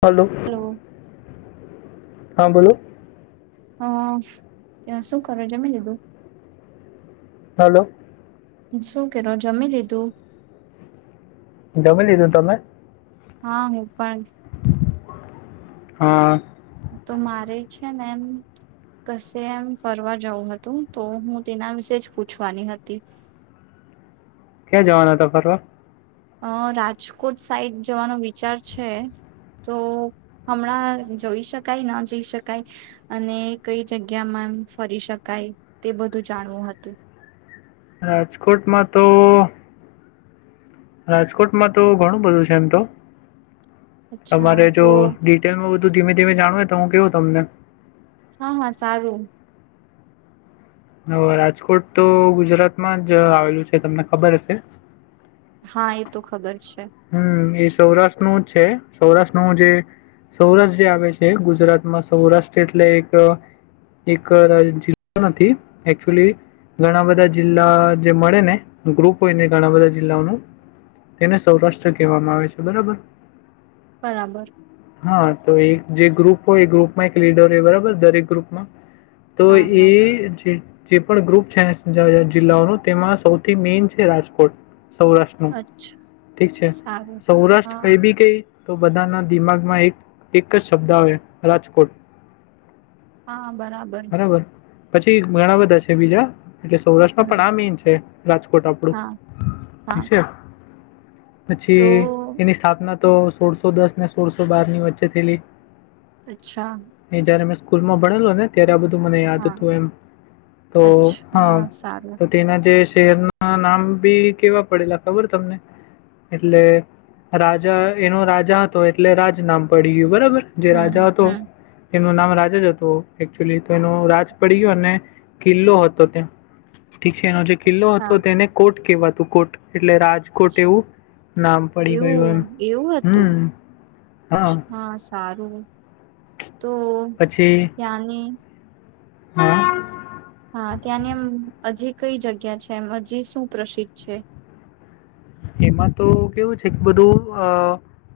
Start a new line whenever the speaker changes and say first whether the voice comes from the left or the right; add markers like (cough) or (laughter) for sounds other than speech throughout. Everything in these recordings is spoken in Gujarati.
left: હાલો
right: હલો
left: હા બોલો
right: હ ત્યાં શું કરો જમી લીધું
left: હાલો
right: શું કરો જમી લીધું
left: જમી લીધું તમે
right: હા હુ પણ
left: હા
right: તો મારે છે ને એમ કશે એમ ફરવા જવું હતું તો હું તેના વિશે જ પૂછવાની હતી
left: ક્યાં જવાના હતા ફરવા
right: અ રાજકોટ સાઈડ જવાનો વિચાર છે તો હમણાં જઈ શકાય ન જઈ શકાય અને કઈ જગ્યામાં એમ ફરી શકાય તે બધું જાણવું હતું
left: રાજકોટમાં તો રાજકોટમાં તો ઘણું બધું છે એમ તો
right: અચ્છા
left: તમારે જો
right: તો
left: ડિટેલમાં બ ધુ ધીમે ધીમે જાણવુ તો હું કેવું તમને
right: હા હા સારું
left: હ રાજકોટ તો ગુજરાતમાં જ આવેલું છે તમને ખબર હશે
right: હા એ તો ખબર છે.
left: હમ્મ એ સૌરાષ્ટ્ર નું છે સૌરાષ્ટ્રમાં જે આવે છે ગુજરાતમાં સૌરાષ્ટ્ર એટલે એક જીવતો નથી ઘણા બધા જિલ્લા જે મળે ને ઘણા બધા જિલ્લાઓનું સૌરાષ્ટ્ર કહેવામાં આવે છે બરાબર
right: બરાબર
left: હા તો એક જે ગ્રુપ હોય એ ગ્રુપમાં એક લીડર હોય બરાબર દરેક ગ્રુપમાં તો
right: હા
left: એ
right: હા
left: જે જે પણ ગ્રુપ છે જ જિલ્લાઓનુ તેમાં સૌથી મેન છે રાજકોટ સૌરાષ્ટ્રનું
right: અચ્છા
left: ઠીક છે
right: સારું
left: સૌરાષ્ટ્ર
right: હા
left: કઈ ભી કઈ તો બધાના દિમાગમાં એક એક જ શબ્દ આવે રાજકોટ
right: હા બરાબર
left: પછી ઘણા બધા છે બીજા એટલે સૌરાષ્ટ્રમાં
right: હમ
left: પણ આ મેઇન છે. રાજકોટ આપડું
right: હા હા
left: ઠીક છે.
right: તો
left: પછી એની સ્થાપના તો સોળસો દસ ને સોળસો બારની વચ્ચે થયેલી
right: અચ્છા.
left: એ જ્યારે મેં સ્કૂલમાં ભણેલો ત્યારે આ બ ધુ મને યાદ
right: હા
left: હતું એમ તો
right: અચ્છા
left: હા
right: સારું
left: તો તેના જે શેર ના નામ ભી કેવા પડેલા ખબર તમને. એટલે રાજા એનો રાજા હતો એટલે રાજ નામ પડી ગયું બરબ ર જે
right: હમ
left: રાજા હતો.
right: હમ
left: એનું નામ રાજા જ હતું એકચુઅલી તો એનો રાજ પડી ગયો અને કિલ્લો હતો ત્યાં. ટીસે નો જે કિલ્લો
right: અચ્છા
left: હતો તેને કોટ કેવાતું કોટ એટલે રાજકોટ એવું. નામ પડી ગયું
right: એવું
left: એમ
right: એવું હતું
left: હમ
right: હા સારું તો
left: પછી
right: ત્યાંની
left: હા.
right: હા ત્યાંની એમ હજી કઈ જગ્યા છે એમ હજી સુું પ્રસિદ્ધ છે.
left: એમાં તો કેવું છે કે બધું અ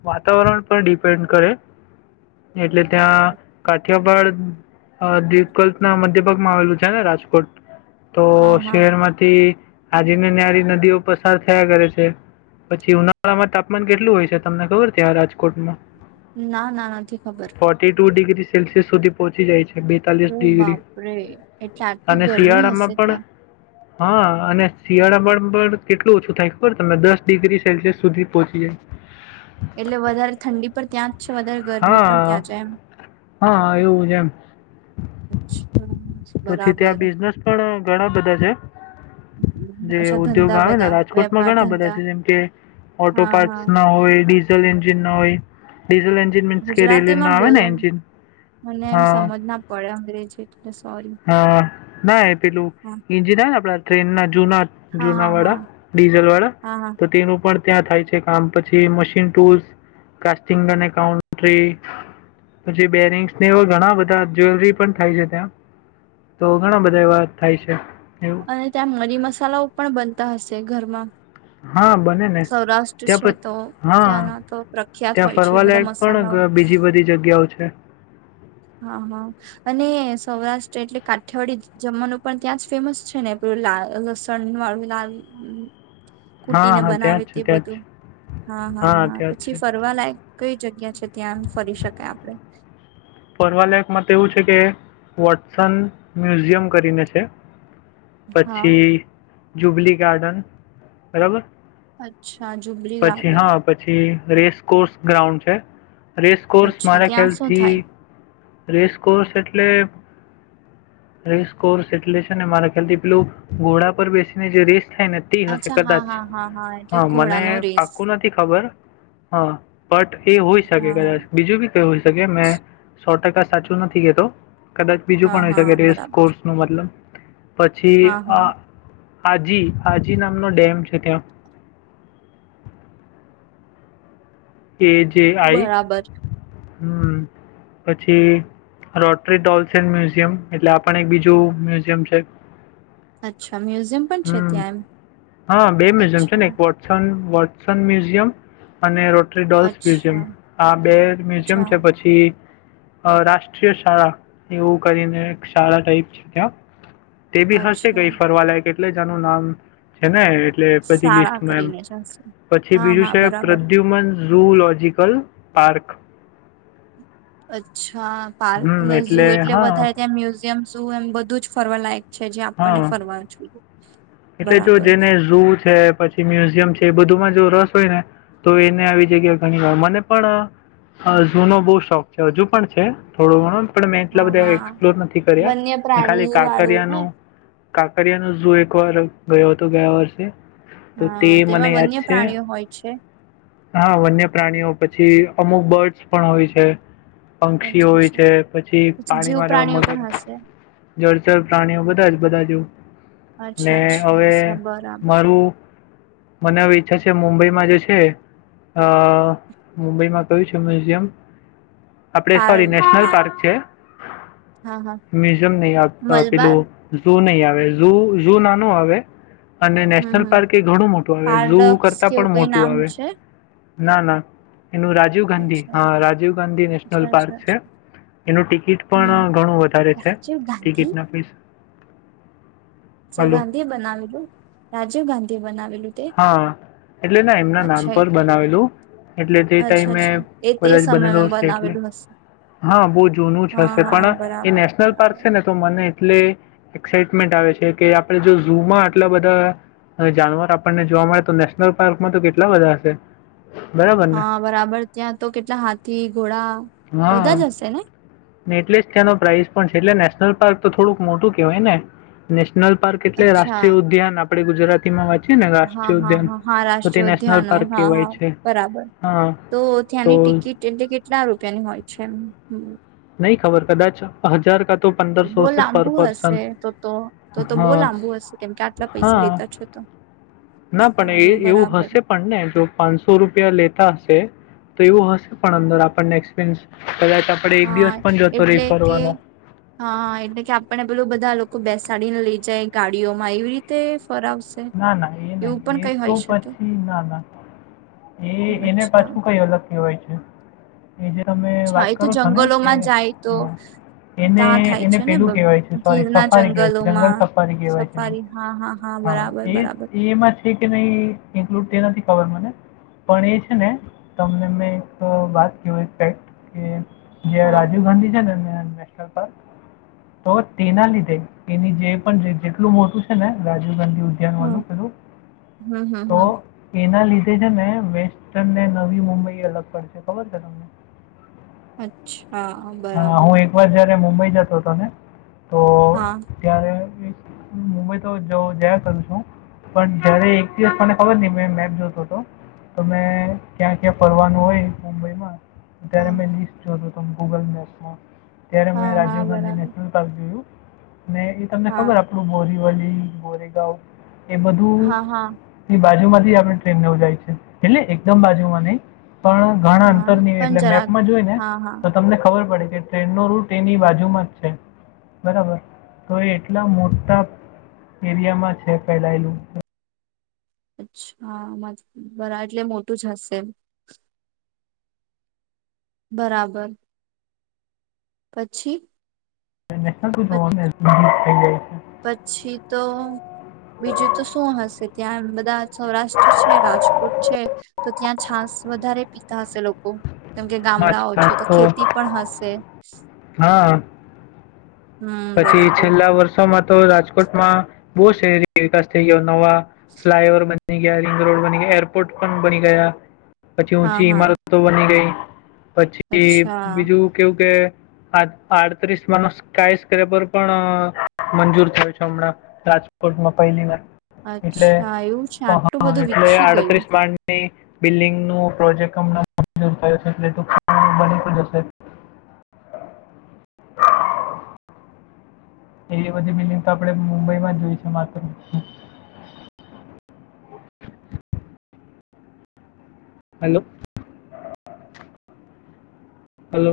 left: વાતાવરણ પર ડિપેન્ડ કરે એટલે ત્યાં કાઠિયાવાાડ દીકલ્ ના મધ્ય ભાગમાં આવેલું છે ને રાજકોટ. તો
right: હા હા
left: શહેરમાંથી આજને ન્યારીના દીવ પસાર થયા કરે. છે પછી ઉનાળામાં તાપમાન કેટલું હોય છે તમને ખબર છે આ રાજકોટમાં.
right: ના ના નથી ખબર.
left: સેસિયસ સુધી પહંચી જાય છે. બેતાલીસ
right: ઓ
left: ડિગ્રી
right: બાપરે એટલે આટલી
left: અને
right: ગરમી હશે
left: શિયાળામાં પણ
right: ત્યાં.
left: હા અને શિયાળામા પણ કેટલું ઓછું થાય. બર તમે દસ ડિગ્રી સેલ્સિયસ સુધી પહોચી જાય.
right: એટલે વધારે ઠંડી પણ ત્યાં જ છે વધારે ગરમી પણ
left: હા
right: ત્યાં જાય એમ
left: હા એવું છે એમ
right: છા
left: પછી
right: બરાબર
left: ત્યાં બિઝનેસ પણ ઘણા બધા છે જે
right: અચ્છા
left: ઉદ્યોગ
right: ધંધા
left: આવે ને
right: બધા
left: રાજકોટમાં ઘણા બધા
right: ધંધા
left: છે જેમ કે ઓટો
right: હા હા
left: ટાઈપ્સના હોય. ડીઝલ એન્જિન ના હોય. ડીઝલ એન્જિન મીન્સ કે રેલવે
right: ગુજરાતી
left: નું
right: માં
left: આવે ને
right: બોલો
left: એન્જિન
right: મને એમ
left: હા
right: સમજ ના પડે અંગ્રેજી એટલે સોરી
left: હા ના પેલું
right: હા
left: એન્જિન આવે ને આપડા ટ્રેનના જુના
right: હા
left: જુના
right: હા હા
left: વડા. ડીઝલ વાળા
right: હા હા
left: તો તેનું પણ ત્યાં થાય છે કામ પછી મશીન ટુલ્સ કાસ્ટિંગ અને કાઉન્ટ્રી પછી બેરિંગ્સ એવા ઘણા બધા જ્વેલરી પણ થાય છે ત્યાં તો ઘણા બધા એવા થાય છે. એવું
right: અને ત્યાં મરી મસાલાઓ પણ બનતા હશે ઘરમાં.
left: હા બને ને
right: સૌરાષ્ટ્ર
left: ત્યાં
right: છે
left: પ
right: તો
left: હા
right: ત્યાંના તો પ્રખ્યાત
left: ત્યાં
right: હોય છે બધા
left: ફરવાલાયક પણ
right: મસાલાઓ
left: ગ બીજી બધી જગ્યાઓ છે.
right: હા હા અને સૌરાષ્ટ્ર એટલે કાઠિયાવાડી જમવાનું પણ ત્યાં જ ફેમસ છે ને પેલું લા લસણ વાળું લા
left: હા હા. ત્યાં
right: નાવે તે
left: જ છે, ત્યાં જ છે.
right: બધું હા હા હા
left: ત્યાં જ
right: પછી
left: છે.
right: ફરવા લાયક કઈ જગ્યા છે ત્યાં ફરી શકાય આપણે
left: ફરવાલાયકમા તો એવું છે કે વોટસન મ્યુઝિયમ કરીને છે.
right: હા
left: પછી જુબલી ગાર્ડન બરાબર
right: અચ્છા જુબરી
left: પછી
right: ગાર્ડન
left: હા, પછી રેસ કોર્સ ગ્રાઉન્ડ છે. રેસ કોર્સ
right: અચ્છા
left: મારા
right: ત્યાં શું
left: ખ્યાલથી
right: થાય
left: રેસ કોર્સ એટલે રેસ કોર્સ એટલે છે ને મારા ખ્યાલ થી પેલું ઘોડા પર બેસીને જે રેસ થાય ને તે હશે
right: અચ્છા હા
left: કદાચ
right: હા હા એટલે
left: હા મને
right: ઘોડાનો રેસ
left: પાકું નથી ખબર હા બટ એ હોઈ શકે
right: હા હા
left: કદાચ બીજું બી કઈ હોય શકે મેં સો ટકા સાચું નથી કેતો કદાચ બીજું
right: હા
left: પણ હોય છે કે
right: હા
left: રેસ
right: બરાબર
left: કોર્સનુ મતલબ પછી
right: હા હા
left: આ આજી આજી નામનો ડેમ છે ત્યાં કે જેઆઈ
right: બરાબર
left: હમ પછી રોટ્રરી ડોલ્સન મ્યુઝિયમ એટલે આપણ એક બીજું મ્યુઝિયમ છે.
right: અચ્છા મ્યુઝિયમ પણ છે
left: હમ
right: ત્યાં એમ
left: હા બે મ્યુઝિયમ છે ને
right: અચ્છા
left: એક વટસન વોટસન મ્યુઝિયમ અને રો ટ્રી ડોલ્સ મ્યુઝિયમ
right: અચ્છા
left: આ બે મ્યુઝિયમ
right: અચ્છા
left: છે પછી અ રાષ્ટ્રીય શાળા એવું કરીને શાળા ટાઈપ છે ત્યાં તે બી હશે
right: અચ્છા
left: ગઈ ફરવા લાયક જ એટલે જ આનું નામ છે ને એટલે બધી
right: શાળા
left: લિસ્ટમાં એમ
right: કરીને જશે
left: પછી
right: હા
left: બીજું
right: હા
left: છે
right: બરાબર
left: પ્રદ્યુમન જુલોજીકલ પાર્ક
right: અચ્છા હા પાર્ક
left: હમ
right: ને જુ એટલે
left: હા
right: વધારે ત્યાં મ્યુઝિયમ શુ એમ બધું જ ફરવા લાયક છે જે આપણને
left: હા
right: ફરવા જોઈએ
left: એટલે જો
right: બરાબર
left: જેને જુ છે પછી મ્યુઝિયમ છે એ બધુંમાં જો રસ હોય ને તો એને આવી જગ્યા ઘણી વાર મને પણ ઝૂનો બહુ શોખ છે હજુ પણ છે થોડો ઘણો પણ મેં એટલા
right: હા
left: બધા
right: હા
left: એક્સપ્લોર નથી
right: વન્ય
left: કર્યા ખાલી
right: પ્રાણી વાળું ને
left: કાંકરિયાનું કાકરિયાનુ જુ એક એકવાર ગયો હતો ગયા વર્ષે તે
right: હા
left: મને
right: તેમાં
left: યાદ
right: વન્ય
left: છે,
right: પ્રાણીઓ હોય છે
left: હા વન્ય પ્રાણીઓ પછી અમુક બર્ડ્સ પણ આવે છે. પંક્ષી
right: અચ્છા
left: હોય
right: અચ્છા
left: છે, પછી
right: જીવ
left: પાણીમાં રહેવા
right: પ્રાણીઓ
left: મગર
right: પણ હશે
left: જળ જર પ્રાણીઓ બધા જ બધા જે
right: અચ્છા
left: ને
right: અચ્છા
left: હવે
right: અચ્છા, બરાબર
left: મારું મને ઈચ્છા છે, મુંબઈ આજે છે મુંબઈમાં કયું છે મ્યુઝિયમ? આપડે
right: પાર
left: સોરી નેશનલ
right: પા
left: પાર્ક છે,
right: હા હા
left: મ્યુઝિમ નહી પેલુ
right: મલબાર
left: ઝૂ નહી (unintelligible) જુ નાનું આવે અને
right: હમ
left: નેશનલ
right: હમ
left: પાર્ક એ ઘણું મોટું આવે ઝુ
right: પારડક્સ
left: કરતા
right: કેવું
left: પણ
right: કઈ
left: મોટું
right: નામ
left: આવે
right: છે
left: ના ના એનું રાજીવ ગાંધી
right: અચ્છા એ.
left: હા રાજીવ ગાંધી નેશનલ
right: અચ્છા અચ્છા
left: પાર્ક છે,
right: અચ્છા.
left: એનું ટિકિટ
right: હમ
left: પણ ઘણું વધારે છે
right: રાજીવ ગાંધી
left: ટિકિટ ના પૌસા
right: સર
left: હલો
right: ગાંધી એ બનાવેલું રાજીવ ગાંધી એ બનાવેલું તે
left: હા, એટલે ના એમના નામ
right: અચ્છા
left: પર
right: એટલે
left: બનાવેલું એટલે તે
right: અચ્છા
left: ટાઈમે
right: અચ્છા એ તે
left: બધા જ બનેલો
right: સમયમાં
left: હશે એટલે
right: બનાવેલું હશે
left: હા બહુ જૂનું જ
right: હા
left: હશે,
right: હા
left: પણ એ
right: બરાબર
left: નેશનલ પાર્ક
right: બરાબર
left: છે ને તો મને એટલે એક્સાઇટમેન્ટ આવે છે. કે આપણે જો ઝુમાં આટલા બધા જાનવર આપણને જોવા મળે, તો નેશનલ પાર્કમાં તો કેટલા બધા હશે. બરાબર ને?
right: હા, બરાબર ત્યાં તો કેટલા હાથી ઘોડા બધા જ
left: હા,
right: હશે ને?
left: ને એટલે જ તેનો પ્રાઇઝ પણ છે એટલે પાર્ક તો થોડુંક મોટું કહેવાય ને નેશનલ પાર્ક એટલે
right: અચ્છા
left: રા્ટ્રીય ઉદ્યાન આપ આપણે ગુરાતી માં વાત
right: હા હા હા હા
left: નેશનલ
right: રાષ્ટ્રીયોદ્યાનો
left: પાર્ક
right: હા
left: કહેવાય
right: હા
left: છે.
right: બરાબર
left: હા,
right: તો
left: તો
right: ત્યાંની ટિકિટ એટલે કેટલા રૂપિયાની હોય છે?
left: નહીં ખબર કદાચ હજાર તો
right: બહુ
left: પંદરસો હશે પર
right: લાંબુ હશે
left: પર્સન.
right: તો તો તો બહુ
left: હા
right: લાંબુ હશે કેમ કે આટલા પૈસા
left: હા
right: લેતા છે તો
left: ના પણ
right: સારું
left: એ એવું
right: બરાબર
left: હશે પણ ને જો પાંચસો રૂપિયા લેતા હશે. તો એવું હસ પણ
right: હા
left: અંદર આપણને એક્સપિરયન્સ
right: હા, એટલે કે
left: ફરવાનો
right: હા એટલે કે આપને પેલું બધા લોકો બેસે સાડીને લઈ જાય ગાડીઓ માં એવી રીતે ફરાવશે
left: ના ના એ
right: એવું પણ
left: નહી એ
right: કઈ
left: તો
right: હોઈ શકે
left: પછી ના ના એ એને
right: અચ્છા
left: પાછું કઈ અલગ કવાય છે, એ જે તમે
right: અચ્છા
left: વાત
right: એ તો
left: કરો છો ને કે
right: જંગલોમાં જાય તો
left: હ એને
right: ત્યાં થાય
left: એને
right: છે ને
left: પેલું કહેવાય છે સોરી
right: ગીરના
left: સફારી કહેવાય છે, જંગલ
right: જંગલોમાં
left: સફારી કહેવાય છે
right: સફારી હા
left: હા
right: બરાબર
left: એ
right: બરાબર
left: એમાં તે કે નહીં ઇન્ક્લુડ તે નથી ખબર મને પણ એ છે, ને તમને મેં એક વાત ક એપેક્ટ કે જે
right: હા
left: રાજીવ ગાંધી છે, દરમિયાન તો તેના લીધે એની જે પણ જેટલું મોટું છે ને રાજીવ ગાંધી અ્યાન વા
right: હમ
left: પેલું
right: હમ હમ
left: તો
right: હમ
left: એના લીધે ને વેસ્ટનને નવી મુંબઈ અલગ પડશે ખબર છે તમને.
right: અચ્છા. હા બરાબર.
left: હું એકવાર જ્યારે મુંબઈ જતો હતો ને. તો
right: હા.
left: ત્યારે મુંબઈ તો જ જયા કરું છું પણ જય્યારે એક દિવસ મને ખબર નહી મેં મેપ જોતો હતો તો મેં ક્યાં ક્યાં ફરવાનું હોય મુંબઈમાં. ત્યારે
right: હા
left: મેં લિસ્ટ જોતો તો. હમ. ગૂગલ મેપમાં. ત્યારે મેં
right: હા હા
left: રાજીવ ગાંધી
right: બરાબર
left: નેશનલ પાર્ક જોયું. ને એ તમને
right: હા
left: ખબર આપડું બોરીવાલી ગોરેગાંવ. એ
right: હા હા
left: બધુંની બાજુમાં આપણે ટ્રેનને જાય છે એટલે એકદમ બાજુમાં નહી. પણ ઘણા
right: હા
left: અંતરની
right: પણ
left: એટલે
right: જરાક
left: મેપમાં જોય ને.
right: હા હા
left: તો તમને ખબર પડે. એ ટ્રેનનો રૂટ એની બાજુમાં જ છે બરાબર, તો એ એટલા મોટા એરિયામાં છે ફેલાયેલું.
right: અચ્છા બરા એટલે મોટું જ હશે એ. બરાબર. પછી.
left: નેશનલ શું જોવાનું થઈ જાય છે
right: પછી તો બીજું તો શું હશે ત્યાં બ સૌરાષ્ટ્ર છે રાજકોટ છે, તો ત્યાં છાાસ વધારે પીતા હશે લોકો. કેમ કે ગામડાઓ છે તો ખેતી પણ હશે.
left: હા
right: હમ
left: પછી
right: બરાબર
left: છેલ્લા વર્ષોમાં તો રાજકોટમાં બહુ શરી વિકાસ થઈ ગયો. નવા ફ્લાઇ ઓવર બની ગયા રિંગ રોડ બની ગયા એરપોર્ટ પણ બની ગયા. પછી
right: હા
left: ઊંચી
right: હા
left: ઇમારતો બની ગઈ. પછી
right: અચ્છા
left: બીજું કેવું કે આ આડત્રીસ માણસ કઈસ પર પણ મંજૂર થયો છે હમણાં, રાજકોટમાં પહેલી વાર. એટલે
right: અચ્છા એવું છે આટલું બધું
left: એટલે
right: વિકસી ગયું
left: આડત્રીસ માળની, બિલ્ડિંગ નું પ્રોજેક્ટમ થયો છે એટલે બની જ હશે (inaudible) એવી બધી બિલિંગ તો આપડણે મુંબઈ માં જોય છે માત્ર (inaudible) હાલો હલો